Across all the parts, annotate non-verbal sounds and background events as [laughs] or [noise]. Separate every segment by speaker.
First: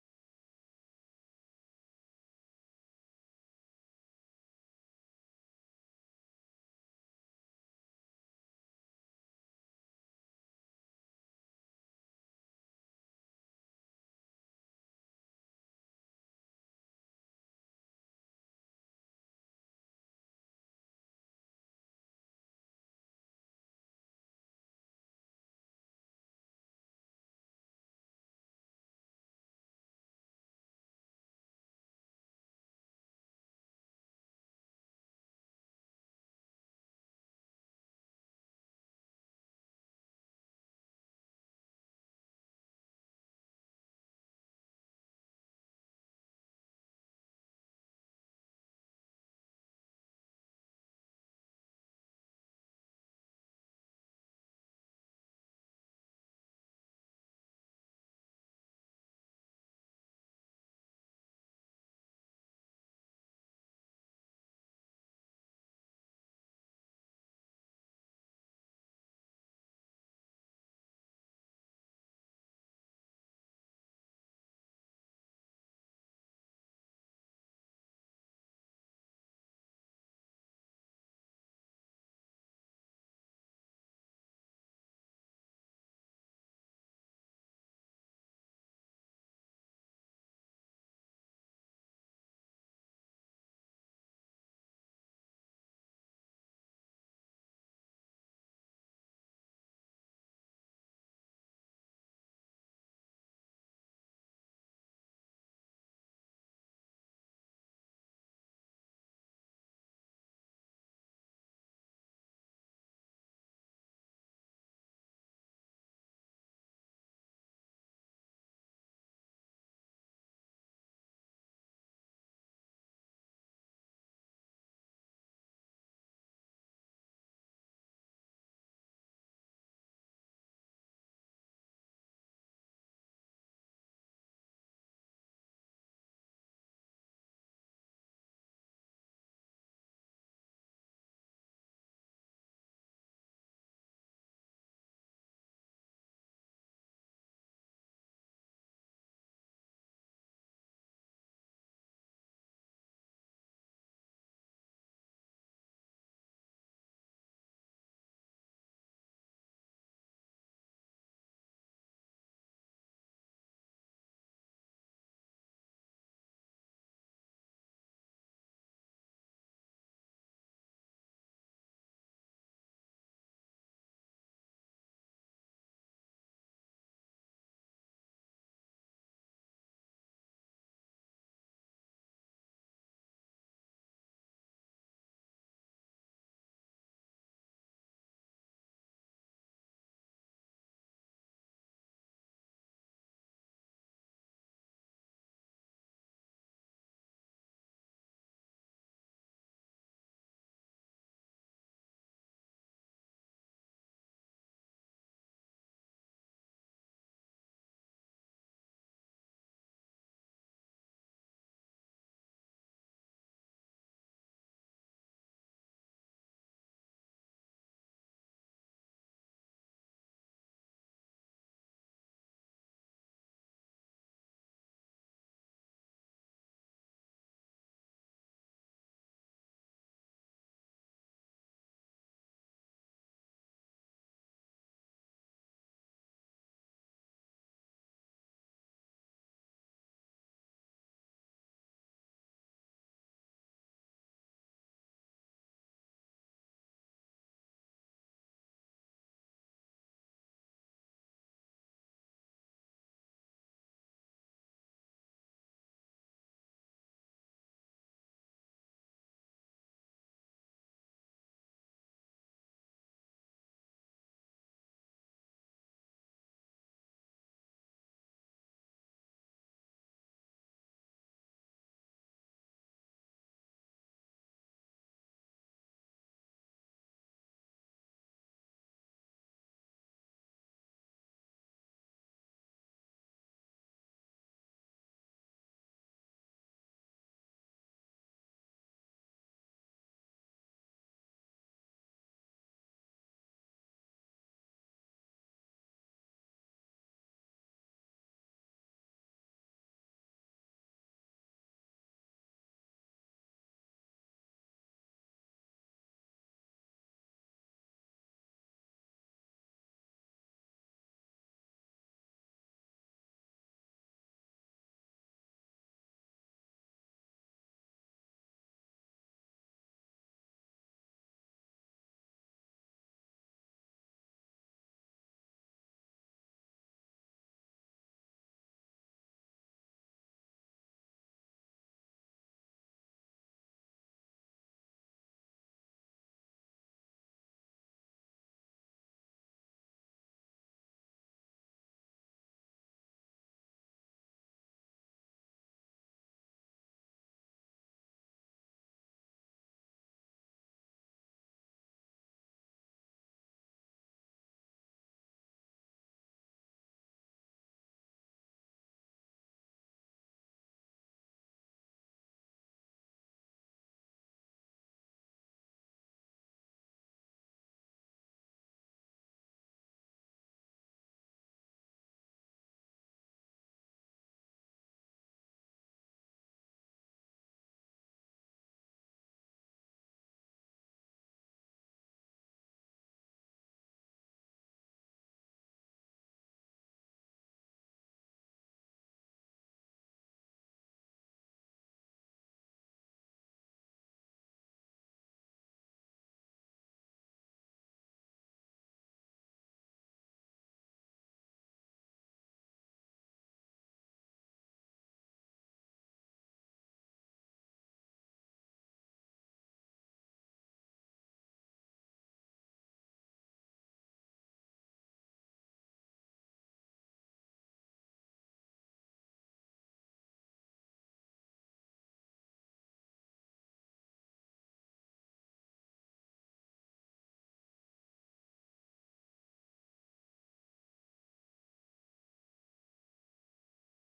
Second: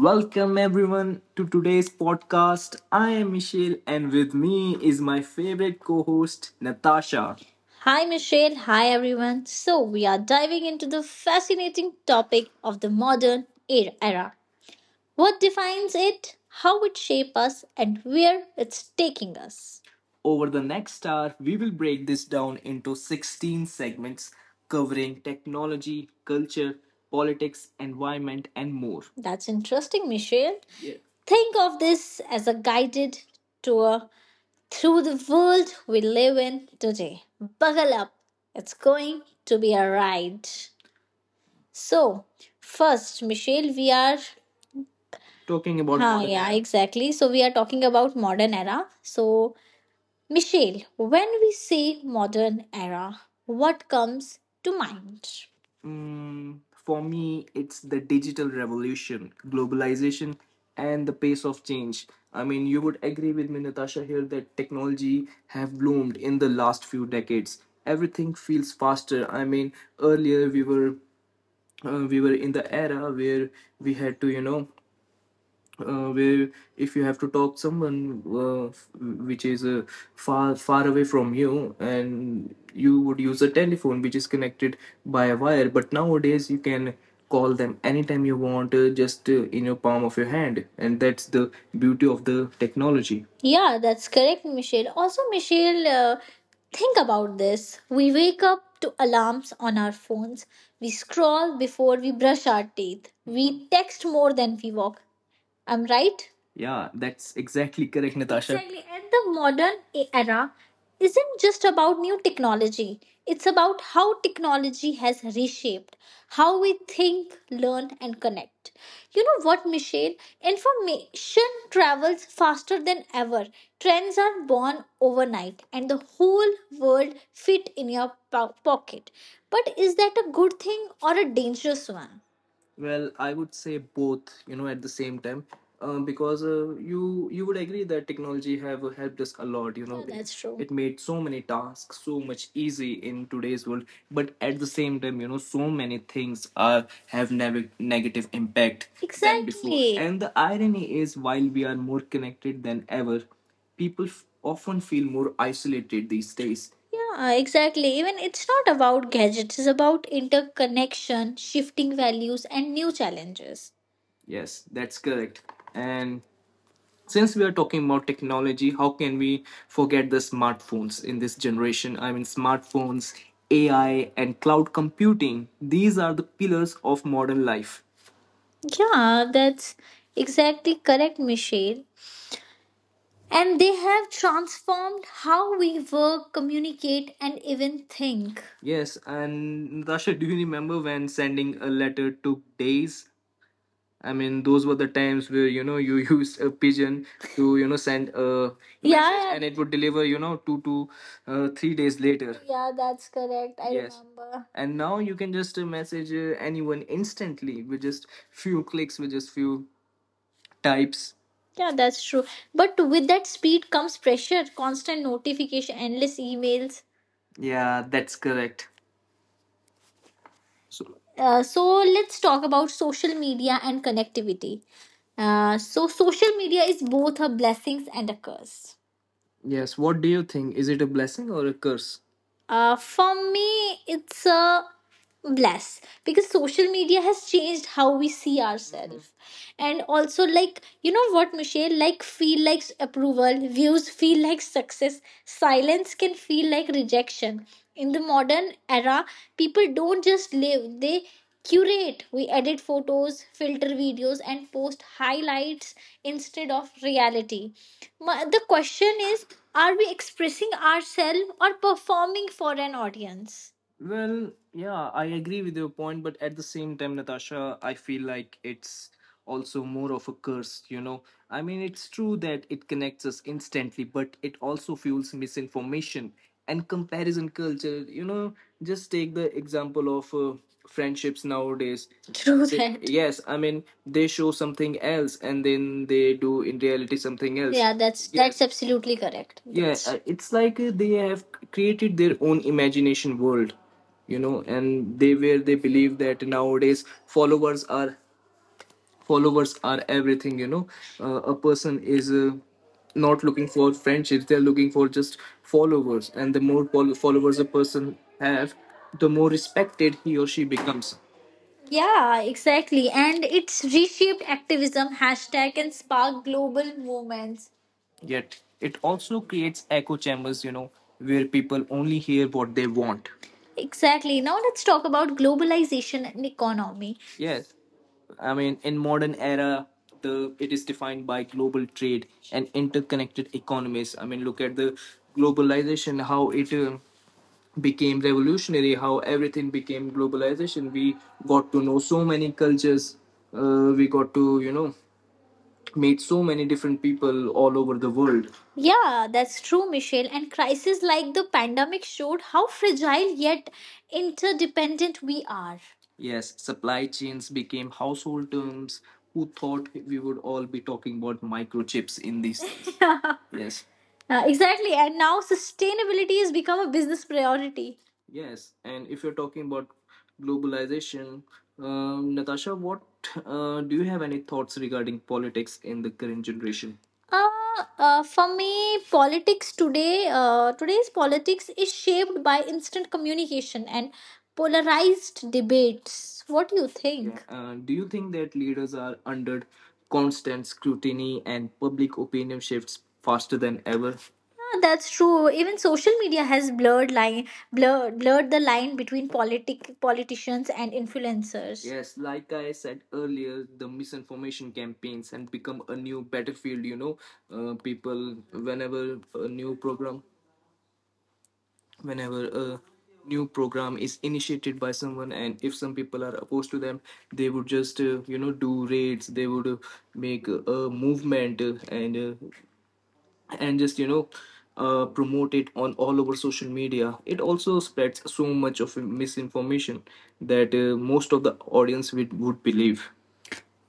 Speaker 1: Welcome everyone to today's podcast. I am Michelle and with me is my favorite co-host Natasha. Hi, Michelle. Hi, everyone. So, we are diving into the fascinating topic of the modern era. What defines it, how it shapes us, and where it's taking us. Over the next hour, we will break this down into 16 segments covering technology, culture, politics, environment, and more. That's interesting, Michelle. Yeah. Think of this as a guided tour through the world we live in today. Buckle up, it's going to be a ride. So, first, Michelle, we are talking about modern, yeah, era. Exactly. So we are talking about modern era. So, Michelle, when we say modern era, what comes to mind? Mm, for me, it's the digital revolution, globalization, and the pace of change. I mean, you would agree with me, Natasha, here that technology have bloomed in the last few decades. Everything feels faster. I mean, earlier we were in the era where we had to, where if you have to talk someone, which is far away from you, and you would use a telephone which is connected by a wire. But nowadays you can call them anytime you want, just in your palm of your hand, and that's the beauty of the technology. Yeah, that's correct, Michelle. Also, Michelle, think about this. We wake up to alarms on our phones. We scroll before we brush our teeth. We text more than we walk. I'm right? Yeah, that's exactly correct, Natasha. Exactly. And the modern era isn't just about new technology, it's about how technology has reshaped how we think, learn, and connect. You know what, Michelle? Information travels faster than ever. Trends are born overnight, and the whole world fit in your pocket. But is that a good thing or a dangerous one? Well, I would say both, at the same time, because you would agree that technology have helped us a lot. Yeah, that's true. It made so many tasks so much easy in today's world. But at the same time, so many things are have negative impact than before. Exactly. And the irony is, while we are more connected than ever, people often feel more isolated these days. Yeah, exactly. Even it's not about gadgets, it's about interconnection, shifting values, and new challenges. Yes, that's correct. And since we are talking about technology, how can we forget the smartphones in this generation? I mean, smartphones, AI, and cloud computing, these are the pillars of modern life. Yeah, that's exactly correct, Michelle. And they have transformed how we work, communicate, and even think. Yes, and Natasha, do you remember when sending a letter took days? I mean, those were the times where you [laughs] used a pigeon to send a, yeah, message, yeah, and it would deliver, 2 to 3 days later. Yeah, that's correct. I, yes, remember. And now you can just message anyone instantly with just few clicks, with just few types. Yeah, that's true. But with that speed comes pressure, constant notification, endless emails. Yeah, that's correct. So, so, let's talk about social media and connectivity. So social media is both a blessings and a curse. Yes, what do you think? Is it a blessing or a curse? For me, it's a bless because social media has changed how we see ourselves, and also, like, you know what, Michelle, like feel like approval, views feel like success, silence can feel like rejection. In the modern era, people don't just live; they curate. We edit photos, filter videos, and post highlights instead of reality. The question is, are we expressing ourselves or performing for an audience? Well, yeah, I agree with your point, but at the same time, Natasha, I feel like it's also more of a curse. I mean, it's true that it connects us instantly, but it also fuels misinformation and comparison culture. Just take the example of friendships nowadays. True. That, yes, I mean, they show something else and then they do in reality something else. Yeah, that's, yes, that's absolutely correct. Yeah. That's It's like, they have created their own imagination world, and they where they believe that nowadays followers are everything. A person is, not looking for friendships, they're looking for just followers, and the more followers a person have, the more respected he or she becomes. Yeah, exactly. And it's reshaped activism hashtag and sparked global movements. Yet it also creates echo chambers, where people only hear what they want. Exactly. Now let's talk about globalization and economy. Yes. I mean, in modern era, the it is defined by global trade and interconnected economies. I mean, look at the globalization, how it became revolutionary, how everything became globalization. We got to know so many cultures. We got to, made so many different people all over the world. Yeah, that's true, Michelle. And crises like the pandemic showed how fragile yet interdependent we are. Yes, supply chains became household terms. Who thought we would all be talking about microchips in these? [laughs] Yeah. Yes, exactly. And now sustainability has become a business priority. Yes, and if you're talking about globalization, Natasha, what do you have any thoughts regarding politics in the current generation? Uh, for me, politics today's politics is shaped by instant communication and polarized debates. What do you, yeah, think? Yeah, do you think that leaders are under constant scrutiny and public opinion shifts faster than ever? Yeah, that's true. Even social media has blurred the line between politicians and influencers. Yes, like I said earlier, the misinformation campaigns and become a new battlefield. People, whenever a new program, whenever a new program is initiated by someone, and if some people are opposed to them, they would just do raids. They would make a movement, and uh, and just promote it on all over social media. It also spreads so much of misinformation that most of the audience would believe.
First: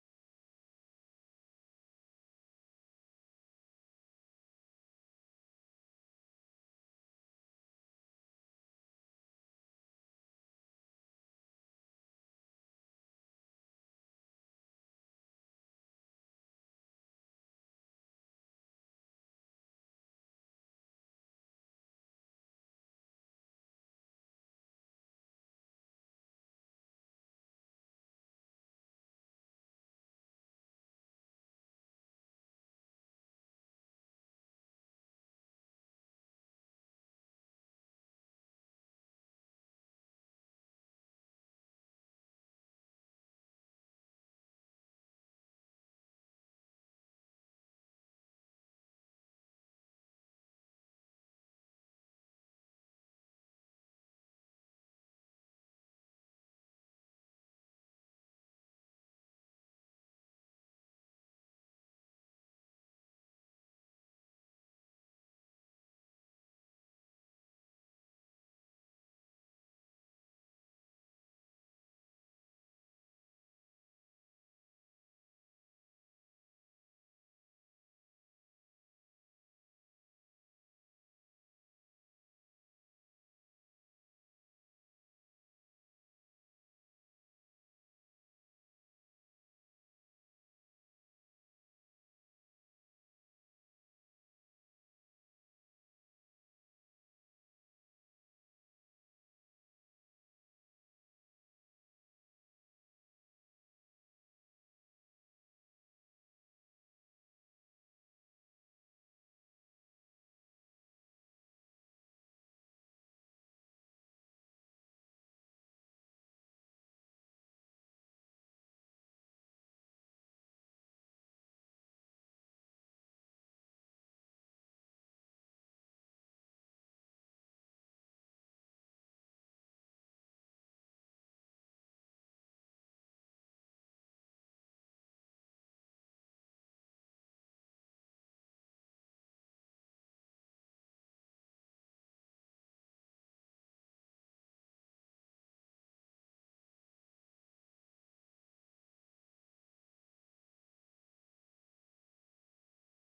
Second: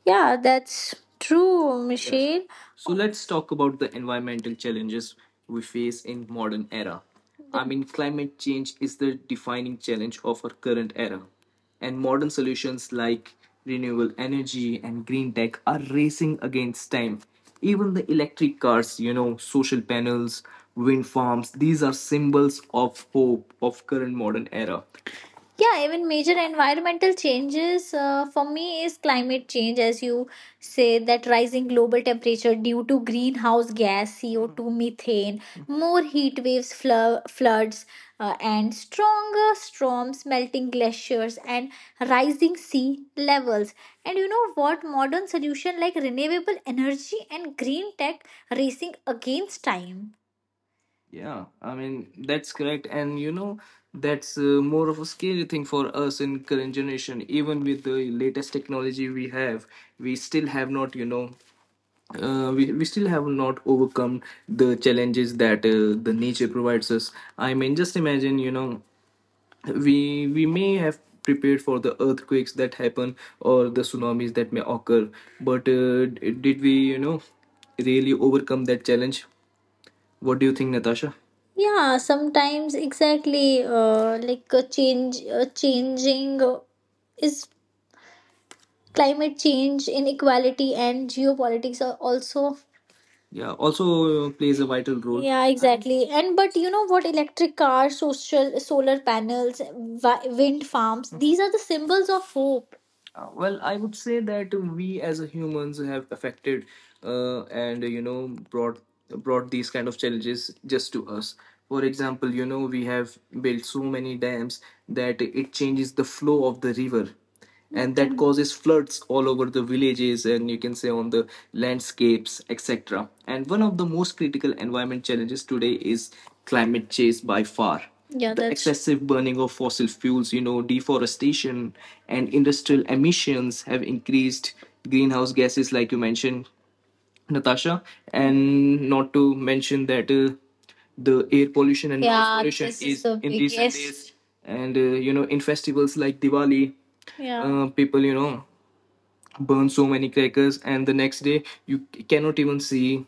Speaker 1: Yeah, that's true, yes, Michelle. So let's talk about the environmental challenges we face in modern era. I mean, climate change is the defining challenge of our current era, and modern solutions like renewable energy and green tech are racing against time. Even the electric cars, social panels, wind farms, these are symbols of hope of current modern era. Yeah, even major environmental changes, for me is climate change, as you say, that rising global temperature due to greenhouse gas, CO2, methane, more heat waves, floods, and stronger storms, melting glaciers, and rising sea levels. And you know what? Modern solution like renewable energy and green tech racing against time. Yeah, I mean that's correct, and that's, more of a scary thing for us in current generation. Even with the latest technology we have, we still have not, we still have not overcome the challenges that the nature provides us. I mean, just imagine, we may have prepared for the earthquakes that happen or the tsunamis that may occur, but did we, really overcome that challenge? What do you think, Natasha? Yeah, sometimes exactly, like changing is climate change, inequality, and geopolitics are also. Yeah, also plays a vital role. Yeah, exactly. And but you know what? Electric cars, social solar panels, wind farms. These are the symbols of hope. Well, I would say that we as a humans have affected, and brought these kind of challenges just to us. For example, we have built so many dams that it changes the flow of the river, and that causes floods all over the villages, and you can say on the landscapes, etc. And one of the most critical environment challenges today is climate change by far. Yeah, the that's excessive burning of fossil fuels, deforestation and industrial emissions have increased greenhouse gases, like you mentioned, Natasha. And not to mention that the air pollution and noise, yeah, pollution. This is the in recent biggest days. And, in festivals like Diwali, yeah, people, burn so many crackers, and the next day you cannot even see,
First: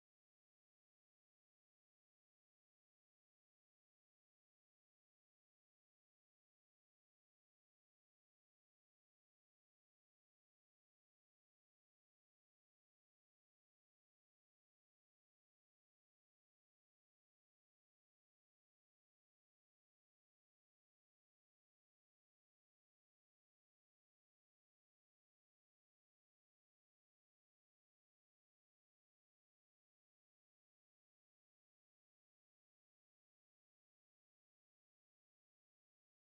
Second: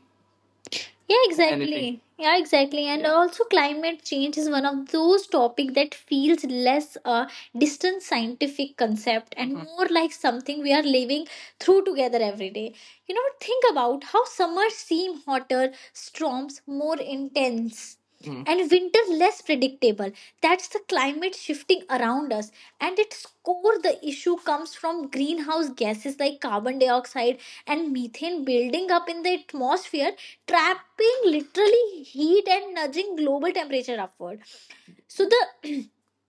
Speaker 1: yeah, anything, exactly. Yeah, exactly. And yeah also, climate change is one of those topics that feels less a distant scientific concept and, mhm, More like something we are living through together every day. You know, think about how summers seem hotter, storms more intense, Hmm, and winter less predictable. That's the climate shifting around us. And its core, the issue comes from greenhouse gases like carbon dioxide and methane building up in the atmosphere, trapping literally heat and nudging global temperature upward. So the [clears throat]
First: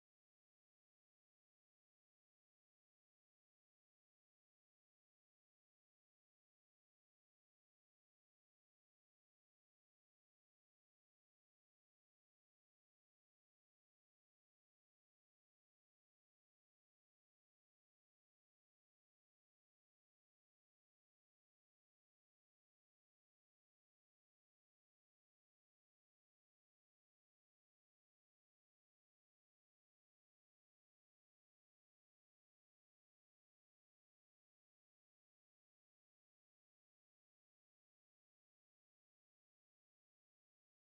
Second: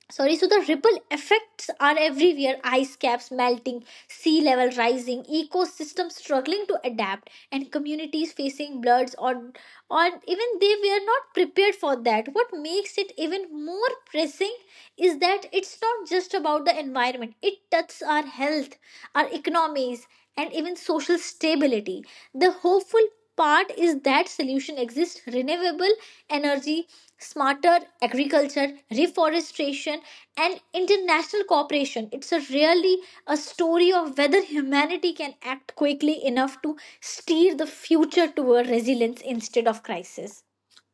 Speaker 1: sorry, so the ripple effects are everywhere. Ice caps melting, sea level rising, ecosystems struggling to adapt, and communities facing bloods on even they were not prepared for that. What makes it even more pressing is that it's not just about the environment. It touches our health, our economies, and even social stability. The hopeful part is that solution exists renewable energy, smarter agriculture, reforestation, and international cooperation. It's a really a story of whether humanity can act quickly enough to steer the future toward resilience instead of crisis.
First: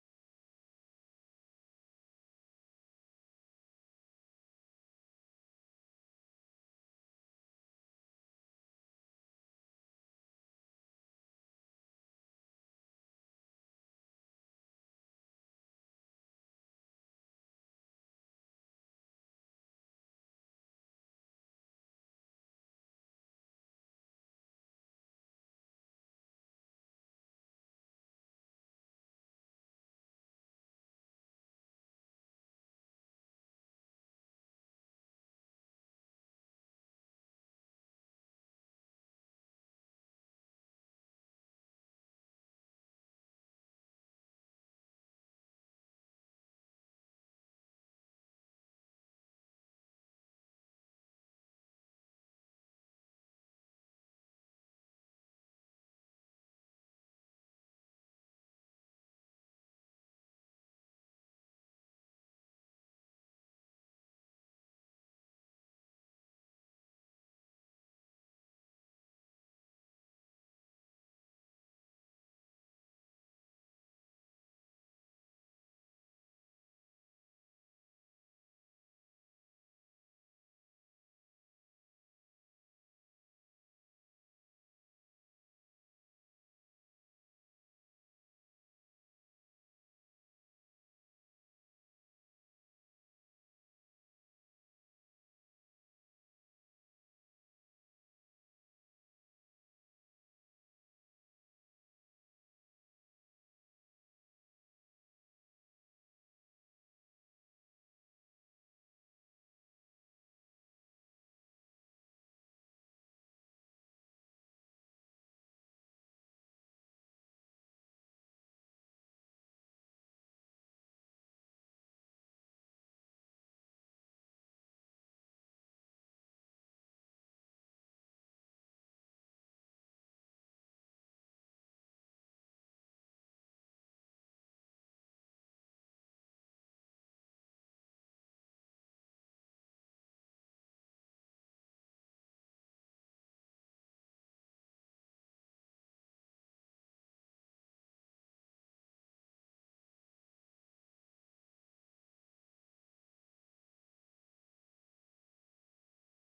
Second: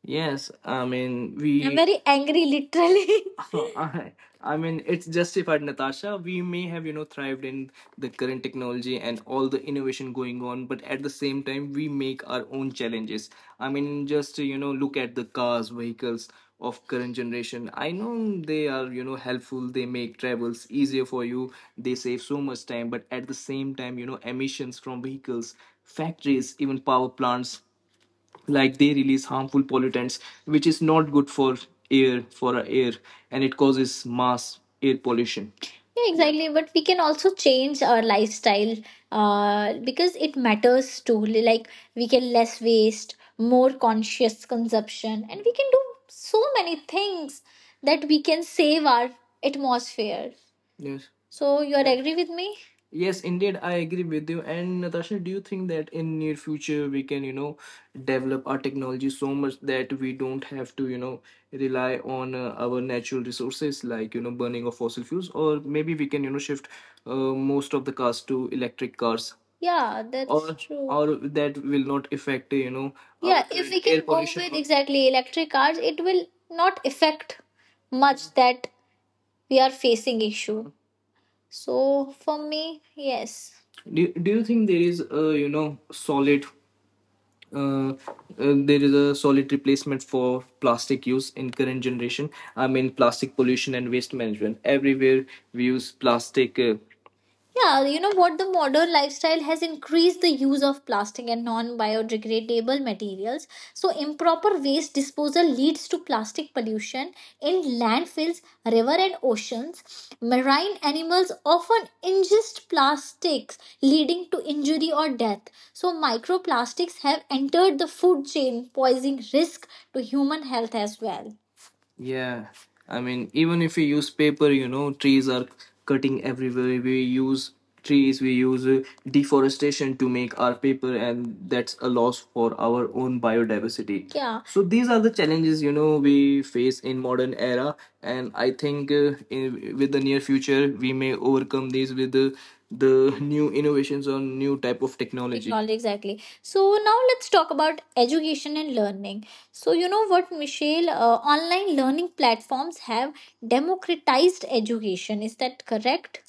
Speaker 1: Yes, I mean I'm we [laughs] very angry, literally. [laughs] I, I mean, it's justified, Natasha. We may have, thrived in the current technology and all the innovation going on, but at the same time, we make our own challenges. I mean, just, look at the cars, vehicles of current generation. I know they are, helpful. They make travels easier for you. They save so much time, but at the same time, emissions from vehicles, factories, even power plants like they release harmful pollutants which is not good for air for our air and it causes mass air pollution. Yeah, exactly. But we can also change our lifestyle because it matters too. Like, we can less waste, more conscious consumption, and we can do so many things that we can save our atmosphere. Yes. So, you are agree with me? Yes, indeed, I agree with you. And Natasha, do you think that in near future we can, develop our technology so much that we don't have to, rely on our natural resources like, burning of fossil fuels, or maybe we can, shift most of the cars to electric cars? Yeah, that's or true. Or that will not affect, our Yeah, if current we air can go pollution with exactly electric cars, it will not affect much that we are facing issue. So for me, yes. Do you think there is a solid uh, uh, there is a solid replacement for plastic use in current generation? I mean plastic pollution and waste management everywhere, we use plastic. Yeah, you know what? The modern lifestyle has increased the use of plastic and non biodegradable materials. So, improper waste disposal leads to plastic pollution in landfills, river, and oceans. Marine animals often ingest plastics, leading to injury or death. So, microplastics have entered the food chain, posing risk to human health as well. Yeah, I mean, even if we use paper, you know, trees are cutting everywhere. We use trees, we use deforestation to make our paper, and that's a loss for our own biodiversity. Yeah, so these are the challenges, we face in modern era, and I think in, with the near future we may overcome these with the new innovations or new type of technology exactly. So now let's talk about education and learning. So you know what, Michelle? Online learning platforms have democratized education, is that correct?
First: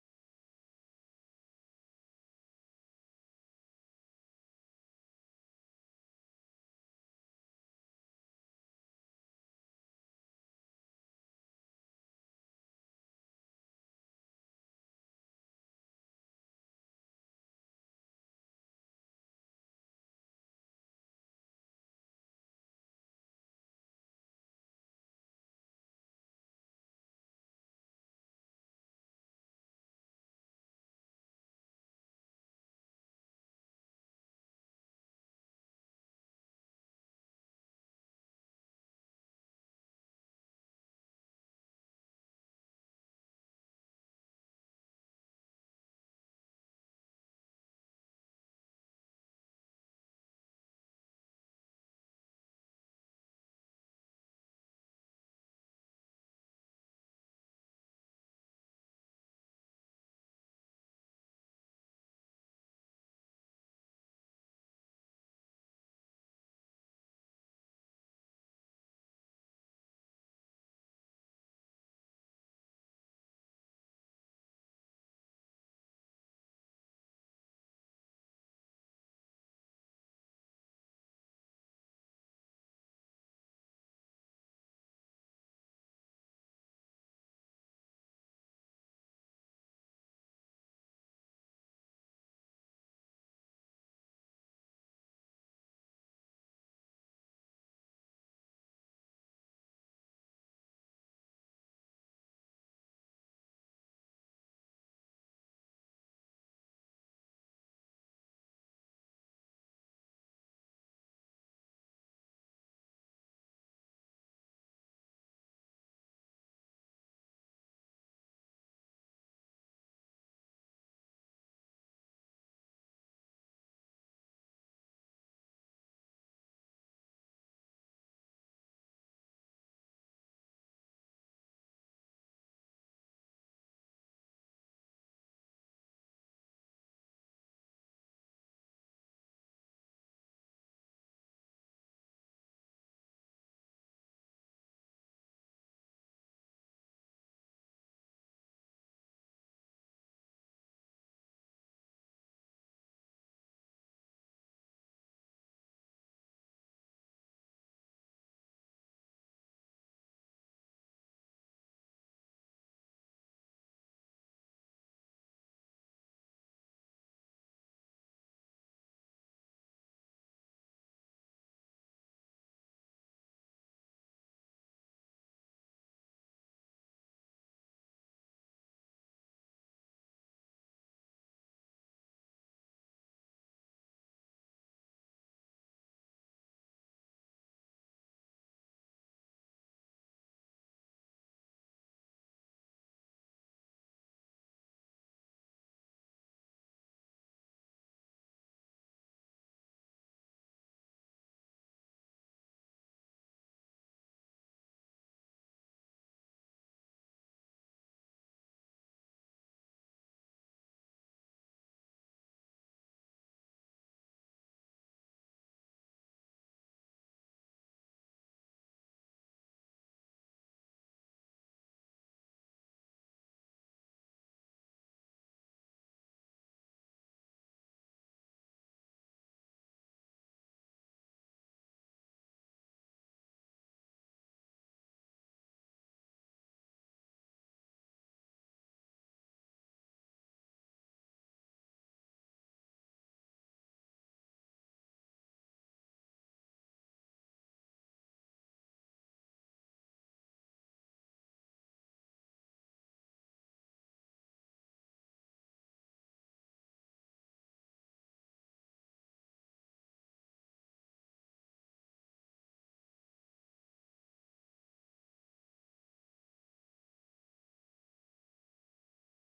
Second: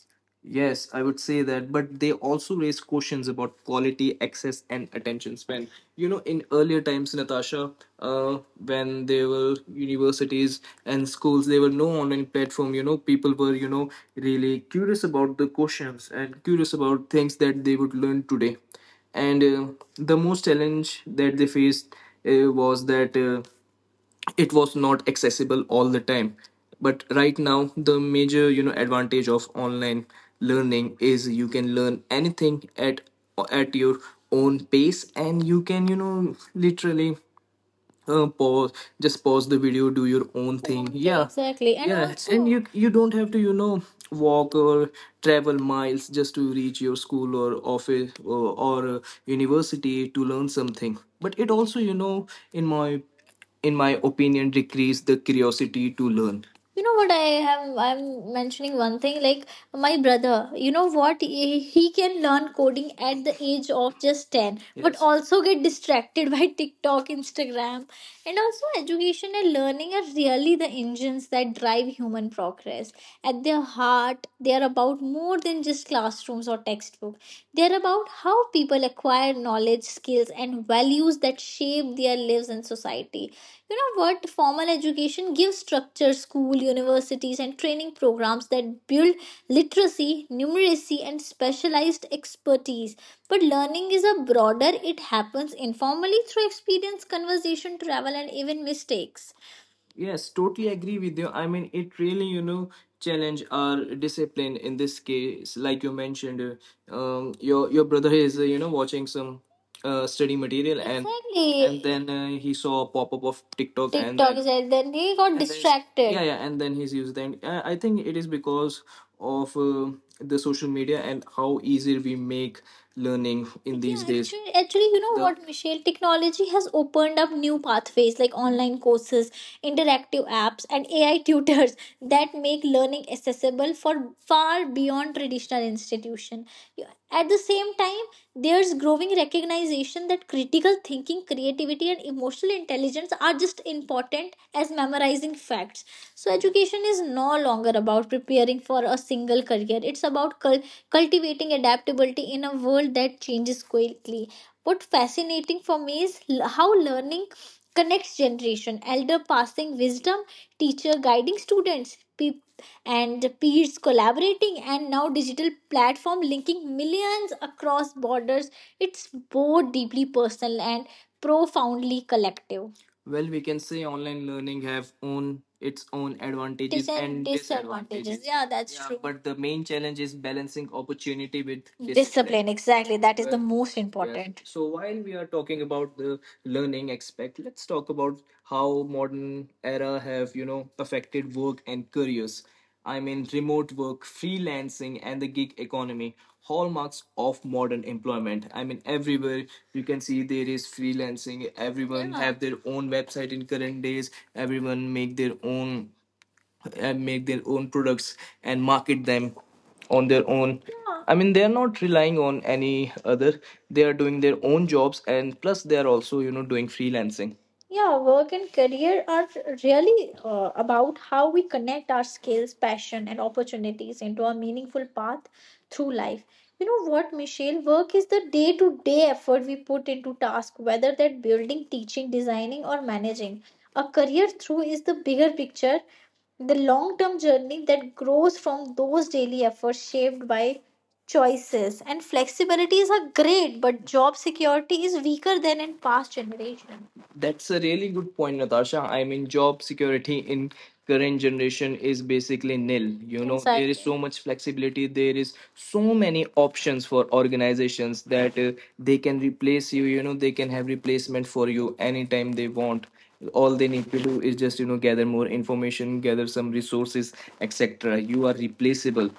Speaker 1: Yes, I would say that, but they also raise questions about quality, access, and attention span. You know, in earlier times, Natasha, uh, when there were universities and schools, there were no online platform. You know, people were really curious about the questions and curious about things that they would learn today. And the most challenge that they faced was that. It was not accessible all the time, but right now the major advantage of online learning is you can learn anything at your own pace and you can literally uh, pause pause the video, do your own thing. Yeah, exactly. And yeah and also, you don't have to walk or travel miles just to reach your school or office or university to learn something. But it also, you know, in my in my opinion decrease the curiosity to learn. You know what I'm mentioning one thing, like my brother, you know what, he can learn coding at the age of just 10, but Yes, also get distracted [laughs] by TikTok Instagram. And also education and learning are really the engines that drive human progress. At their heart they are about more than just classrooms or textbook, they are about how people acquire knowledge, skills, and values that shape their lives and society. You know what? Formal education gives structure, school, universities, and training programs that build literacy, numeracy, and specialized expertise. But learning is a broader, it happens informally through experience, conversation, travel, and even mistakes. Yes, totally agree with you. I mean, it really, you know, challenge our discipline in this case. Like you mentioned, your brother is, you know, watching some study material, and exactly. And then he saw a pop up of TikTok, and TikTok then is and then he got and then yeah, distracted. Yeah, yeah, and then he's used. And I think it is because of the social media and how easy we make learning in Yeah, these Yeah, days. You know The what, Michelle? Technology has opened up new pathways like online courses, interactive apps, and AI tutors that make learning accessible for far beyond traditional institutions. At the same time, there's growing recognition that critical thinking, creativity, and emotional intelligence are just important as memorizing facts. So, education is no longer about preparing for a single career, it's about cultivating adaptability in a world that changes quickly. What fascinating for me is how learning connects generation elder passing wisdom teacher guiding students and peers collaborating and now digital platform linking millions across borders. It's both deeply personal and profoundly collective. Well, we can say online learning have own its own advantages and disadvantages. Disadvantages. Yeah, that's yeah true. But the main challenge is balancing opportunity with discipline. Discipline, exactly. That is the well, most, yes, important. So while we are talking about the learning aspect, let's talk about how modern era have, you know, affected work and careers. I mean remote work, freelancing, and the gig economy, hallmarks of modern employment. I mean everywhere you can see there is freelancing. Everyone, yeah, have their own website in current days. Everyone make their own products and market them on their own. Yeah. I mean, they are not relying on any other. They are doing their own jobs, and plus they are also, you know, doing freelancing. Yeah, work and career are really about how we connect our skills, passion, and opportunities into a meaningful path through life. You know what, Michelle? Work is the day to day effort we put into tasks, whether that building, teaching, designing, or managing. A career through is the bigger picture, the long term journey that grows from those daily efforts shaped by choices. And flexibilities are great, but job security is weaker than in past generations. That's a really good point, Natasha. I mean, job security in current generation is basically nil. You know, there is, exactly, so much flexibility. There is so many options for organizations that they can replace you. You know, they can have replacement for you anytime they want. All they need to do is just, you know, gather more information, gather some resources, etc. You are replaceable.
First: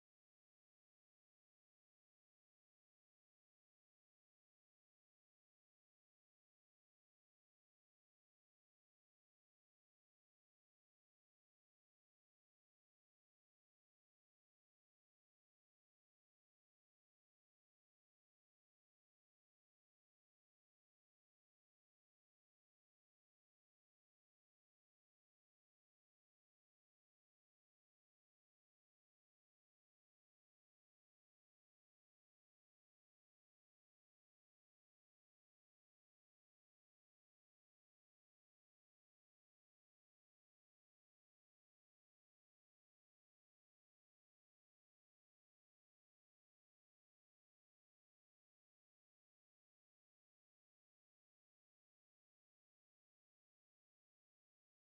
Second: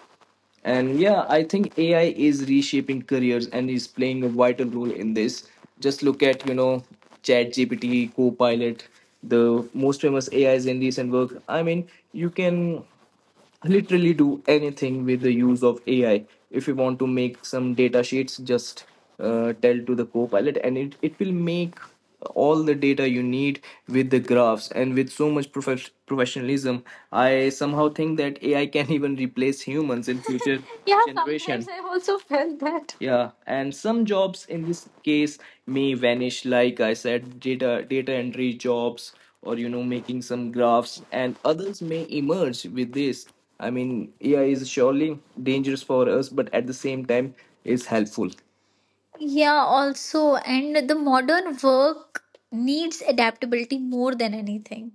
Speaker 1: And yeah, I think AI is reshaping careers and is playing a vital role in this. Just look at, you know, ChatGPT, Copilot, the most famous AIs in recent work. I mean, you can literally do anything with the use of AI. If you want to make some data sheets, just tell to the copilot and it will make all the data you need with the graphs and with so much professionalism. I somehow think that AI can [laughs] even replace humans in future [laughs] yeah generation, sometimes I've also felt that. Yeah, and some jobs in this case may vanish, like I said, data entry jobs or, you know, making some graphs, and others may emerge with this. I mean AI is surely dangerous for us but at the same time is helpful. Yeah, also, and the modern work needs adaptability more than anything.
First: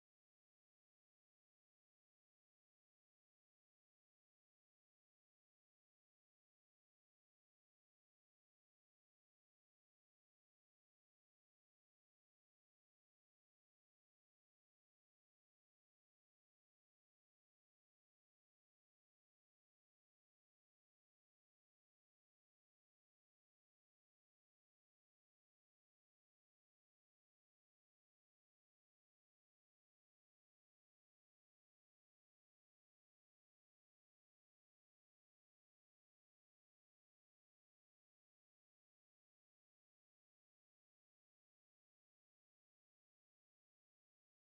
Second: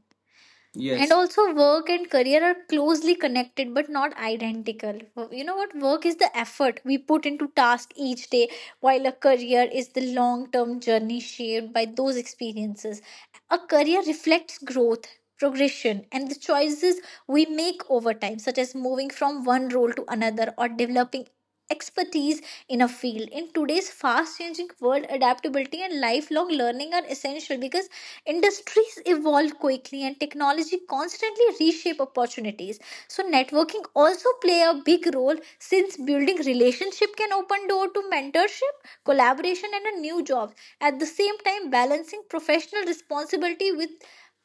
Speaker 1: And yes, also, work and career are closely connected but not identical. You know what? Work is the effort we put into task each day, while a career is the long term journey shaped by those experiences. A career reflects growth, progression, and the choices we make over time, such as moving from one role to another or developing expertise in a field. In today's fast changing world, adaptability and lifelong learning are essential because industries evolve quickly and technology constantly reshape opportunities. So networking also play a big role since building relationship can open door to mentorship, collaboration and a new job. At the same time balancing professional responsibility with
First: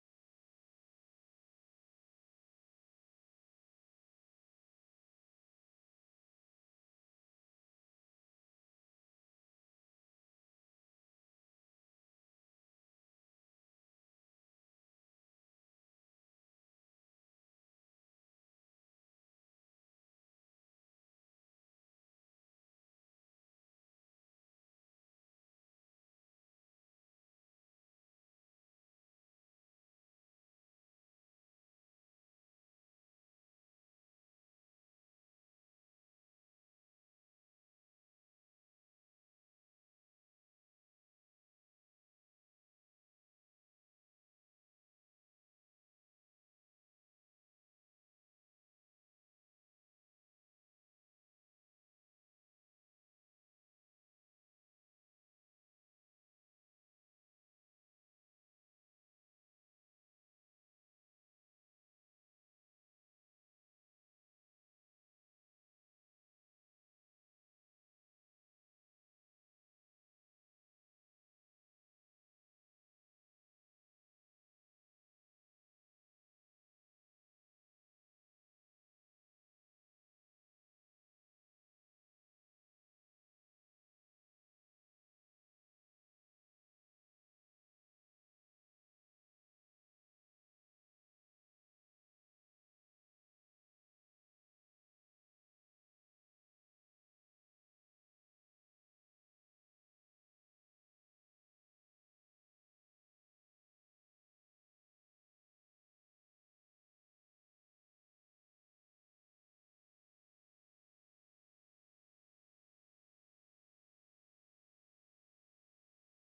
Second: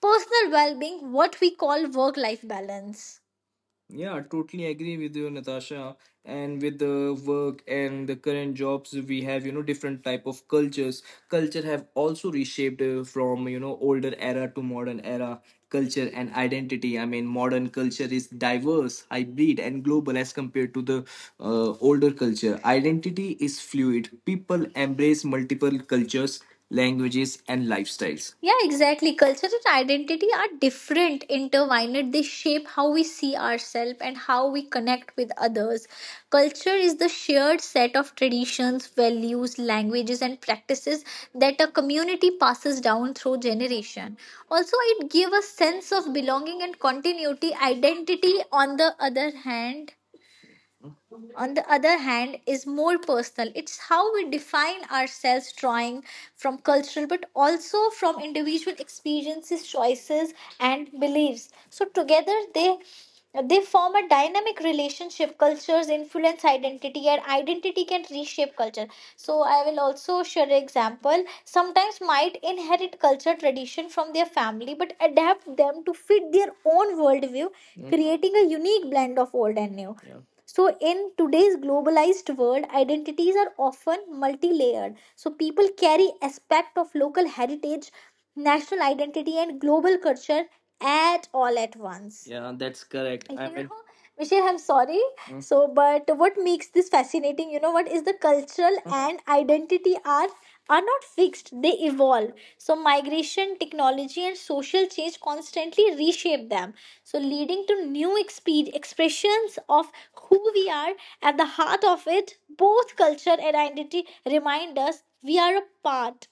Speaker 1: personal well-being what we call work life balance. Yeah, totally agree with you, Natasha. And with the work and the current jobs, we have, you know, different type of cultures. Culture have also reshaped, from, you know, older era to modern era culture and identity. I mean, modern culture is diverse, hybrid, and global as compared to the older culture. Identity is fluid. People embrace multiple cultures, languages, and lifestyles. Yeah, exactly. Culture and identity are different, intertwined. They shape how we see ourselves and how we connect with others. Culture is the shared set of traditions, values, languages, and practices that a community passes down through generation. Also, it gives a sense of belonging and continuity. Identity, on the other hand, is more personal. It's how we define ourselves, drawing from cultural but also from individual experiences, choices, and beliefs. So, together, they form a dynamic relationship cultures influence identity and identity can reshape culture. So I will also share an example, sometimes might inherit culture tradition from their family but adapt them to fit their own worldview, Mm. creating a unique blend of old and new. Yeah. So, in today's globalized world, identities are often multi layered. So, people carry aspect of local heritage, national identity, and global culture at all at once. Yeah, that's correct. You I know, mean, know, Michelle, I'm sorry. Hmm. So, but what makes this fascinating? You know, what is the cultural, and identity are? Are not fixed, they evolve. So, migration, technology, and social change constantly reshape them. So, leading to new expressions of who we are. At the heart of it, both culture and identity remind us we are a part.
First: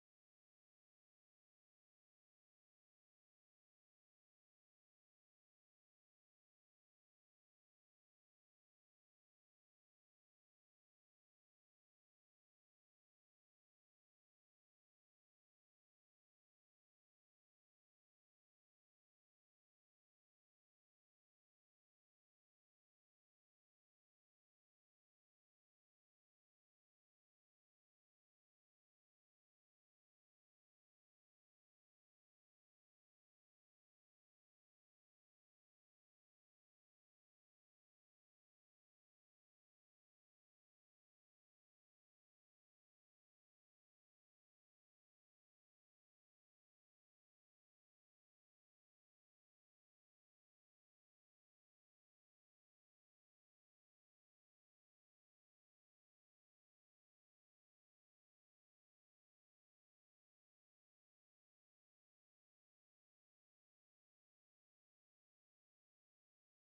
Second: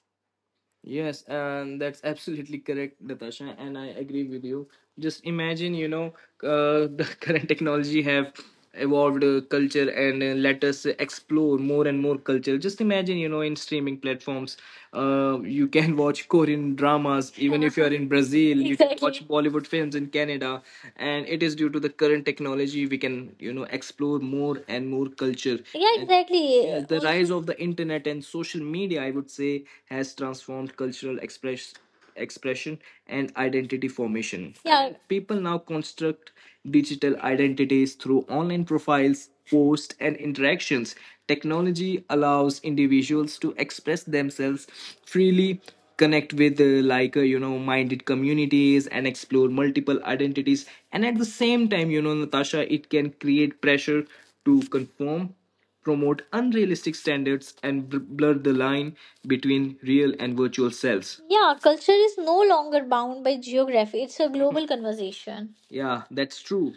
Speaker 1: Yes, and that's absolutely correct, Natasha, and I agree with you. Just imagine, you know, [laughs] the current technology have evolved, culture, and let us explore more and more culture. Just imagine, you know, in streaming platforms, you can [laughs] watch Korean dramas even if you are in Brazil. [laughs] You can watch, exactly, Bollywood films in Canada, and it is due to the current technology we can, you know, explore more and more culture. Yeah, and exactly. And, yeah, the rise of the internet and social media, I would say, has transformed cultural expression and identity formation. Yeah, people now construct digital identities through online profiles, posts, and interactions. Technology allows individuals to express themselves freely, connect with, like, minded communities, and explore multiple identities. And at the same time, you know, Natasha, it can create pressure to conform, promote unrealistic standards, and blur the line between real and virtual selves. Yeah, culture is no longer bound by geography. It's a global conversation. Yeah, that's true.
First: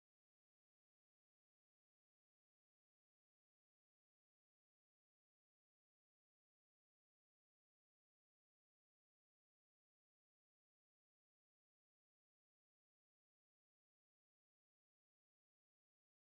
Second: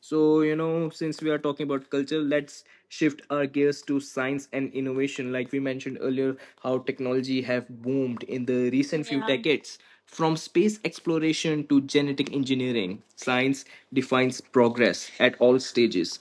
Speaker 1: So, you know, since we are talking about culture, let's shift our gears to science and innovation. Like we mentioned earlier, how technology have boomed in the recent few, yeah, decades. From space exploration to genetic engineering, science defines progress at all stages.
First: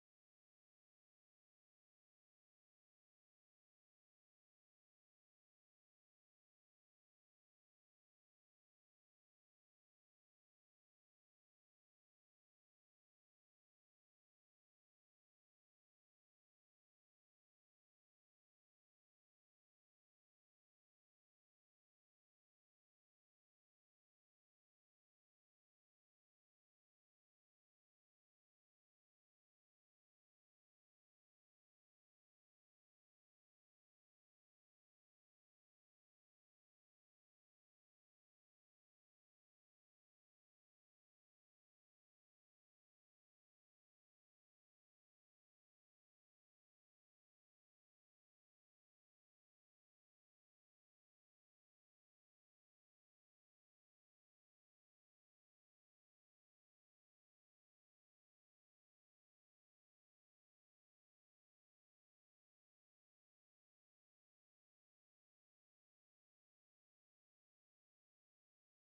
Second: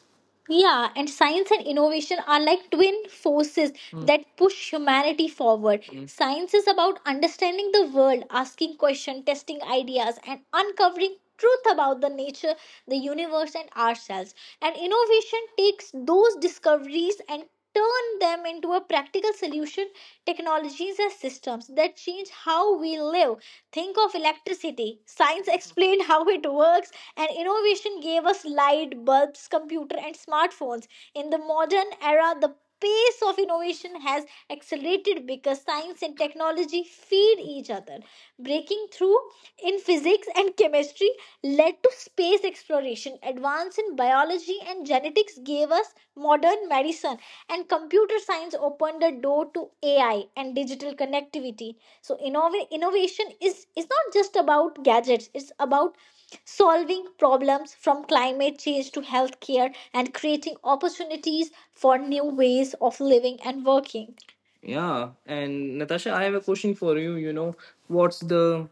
Speaker 1: Yeah, and science and innovation are like twin forces, that push humanity forward. Mm. Science is about understanding the world, asking questions, testing ideas, and uncovering truth about the nature, the universe, and ourselves. And innovation takes those discoveries and turn them into a practical solution, technologies as systems that change how we live. Think of electricity, science explained how it works and innovation gave us light bulbs, computer, and smartphones. In the modern era, the pace of innovation has accelerated because science and technology feed each other. Breaking through in physics and chemistry led to space exploration. Advance in biology and genetics gave us modern medicine, and computer science opened the door to AI and digital connectivity. So, innovation is not just about gadgets, it's about solving problems from climate change to healthcare and creating opportunities for new ways of living and working. Yeah, and Natasha, I have a question for you. You know, what's the,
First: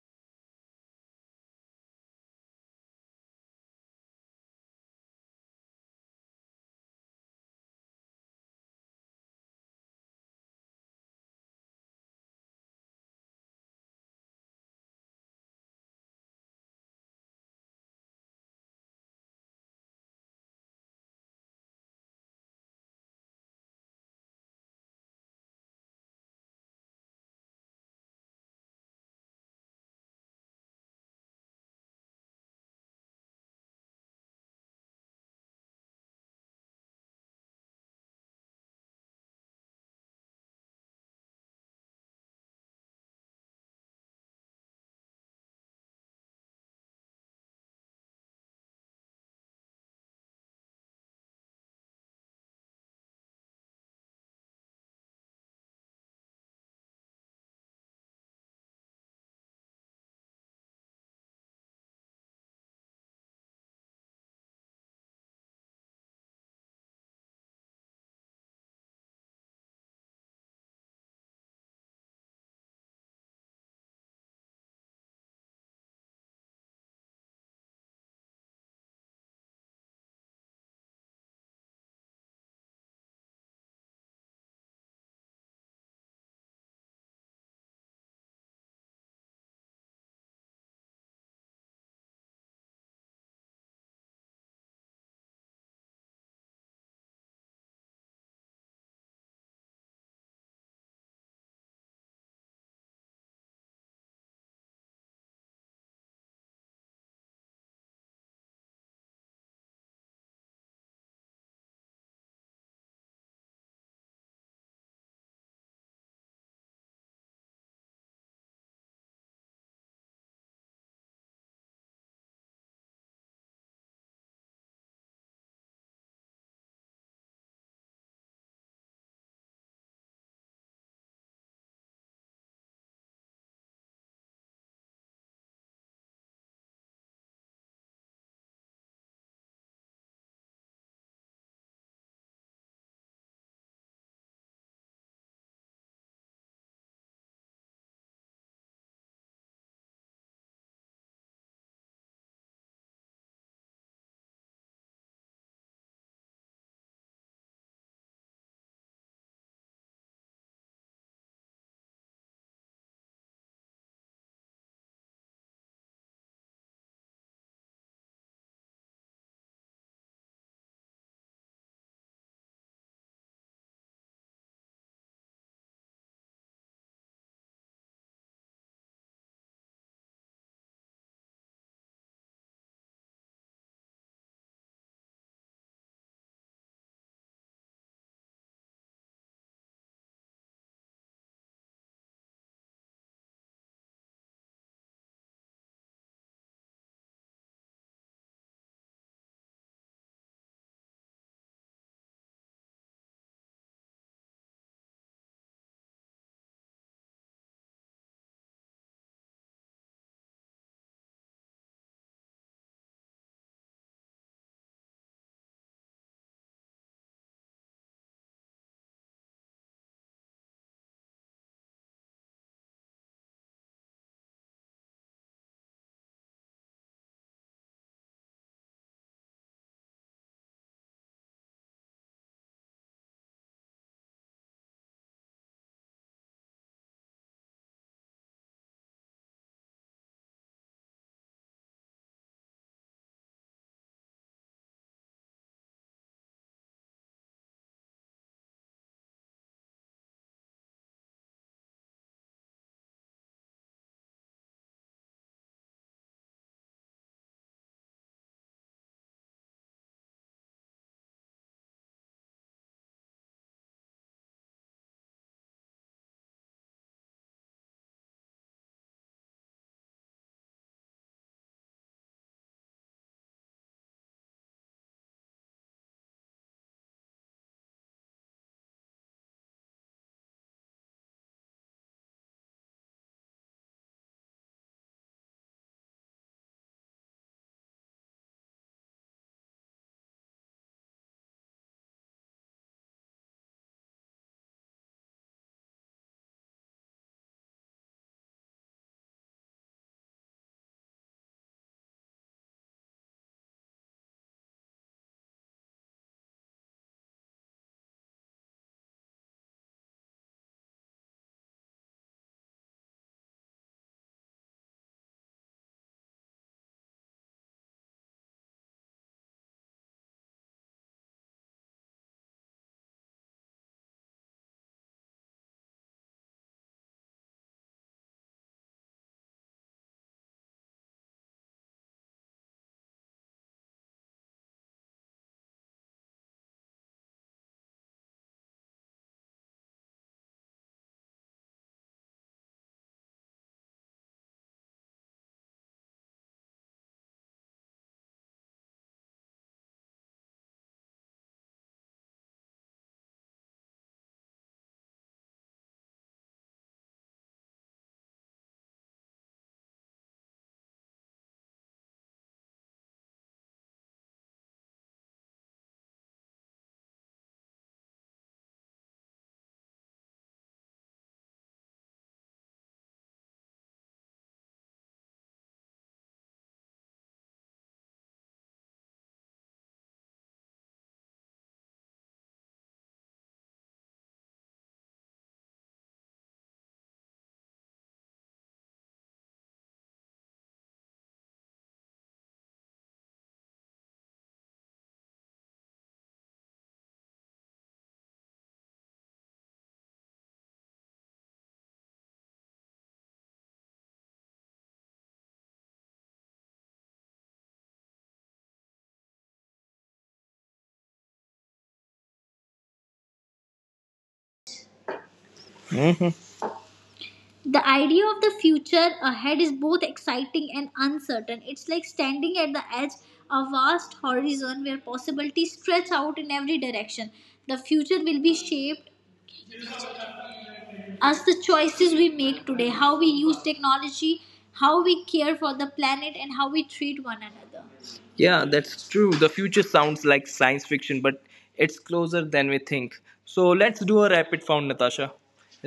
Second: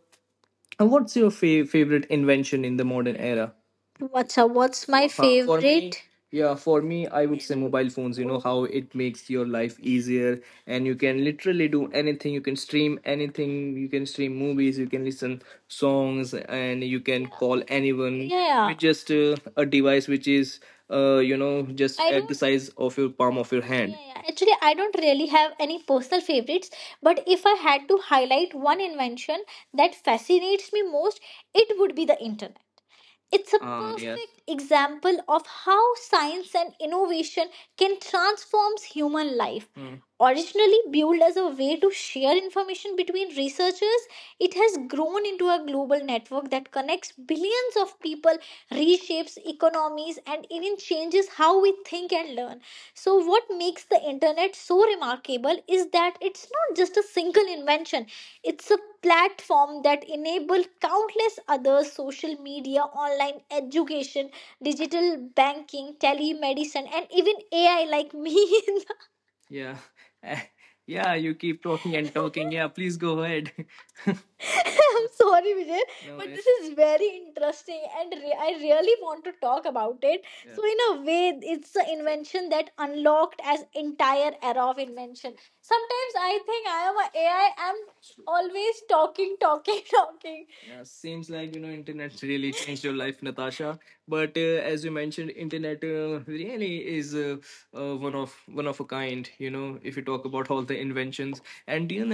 Speaker 1: what's your favorite invention in the modern era? What's up? What's my, huh, for me favorite? Yeah, for me I would say mobile phones, you know, how it makes your life easier, and you can literally do anything, you can stream anything, you can stream movies, you can listen songs, and you can call anyone. Yeah, with just a device which is, you know, just, I at the don't, size of your palm of your hand. Yeah, actually, I don't really have any personal favorites, but if I had to highlight one invention that fascinates me most, it would be the internet. It's a, yes, perfect example of how science and innovation can transform human life. Originally built as a way to share information between researchers, it has grown into a global network that connects billions of people, reshapes economies, and even changes how we think and learn. So, what makes the internet so remarkable is that it's not just a single invention, it's a platform that enables countless other social media, online education, digital banking, telemedicine, and even AI like me [laughs] in, yeah. [laughs] Yeah, you keep talking and talking. Yeah, please go ahead. [laughs] I'm sorry, Vijay. No, but this is very interesting and, I really want to talk about it. Yeah. So, in a way, it's the invention that unlocked as entire era of invention. Sometimes I think I am a AI. I'm always talking, talking, [laughs] talking. Yeah, seems like, you know, internet really changed your life, [laughs] Natasha. But as you mentioned, internet, really is, one of a kind. You know, if you talk about all the inventions and, you know,
Speaker 2: The idea of the future ahead is both exciting and uncertain. It's like standing at the edge of a vast horizon where possibilities stretch out in every direction. The future will be shaped as the choices we make today, how we use technology, how we care for the planet, and how we treat one another. Yeah, that's true. The future sounds like science fiction, but it's closer than we think. So let's do a rapid round, Natasha.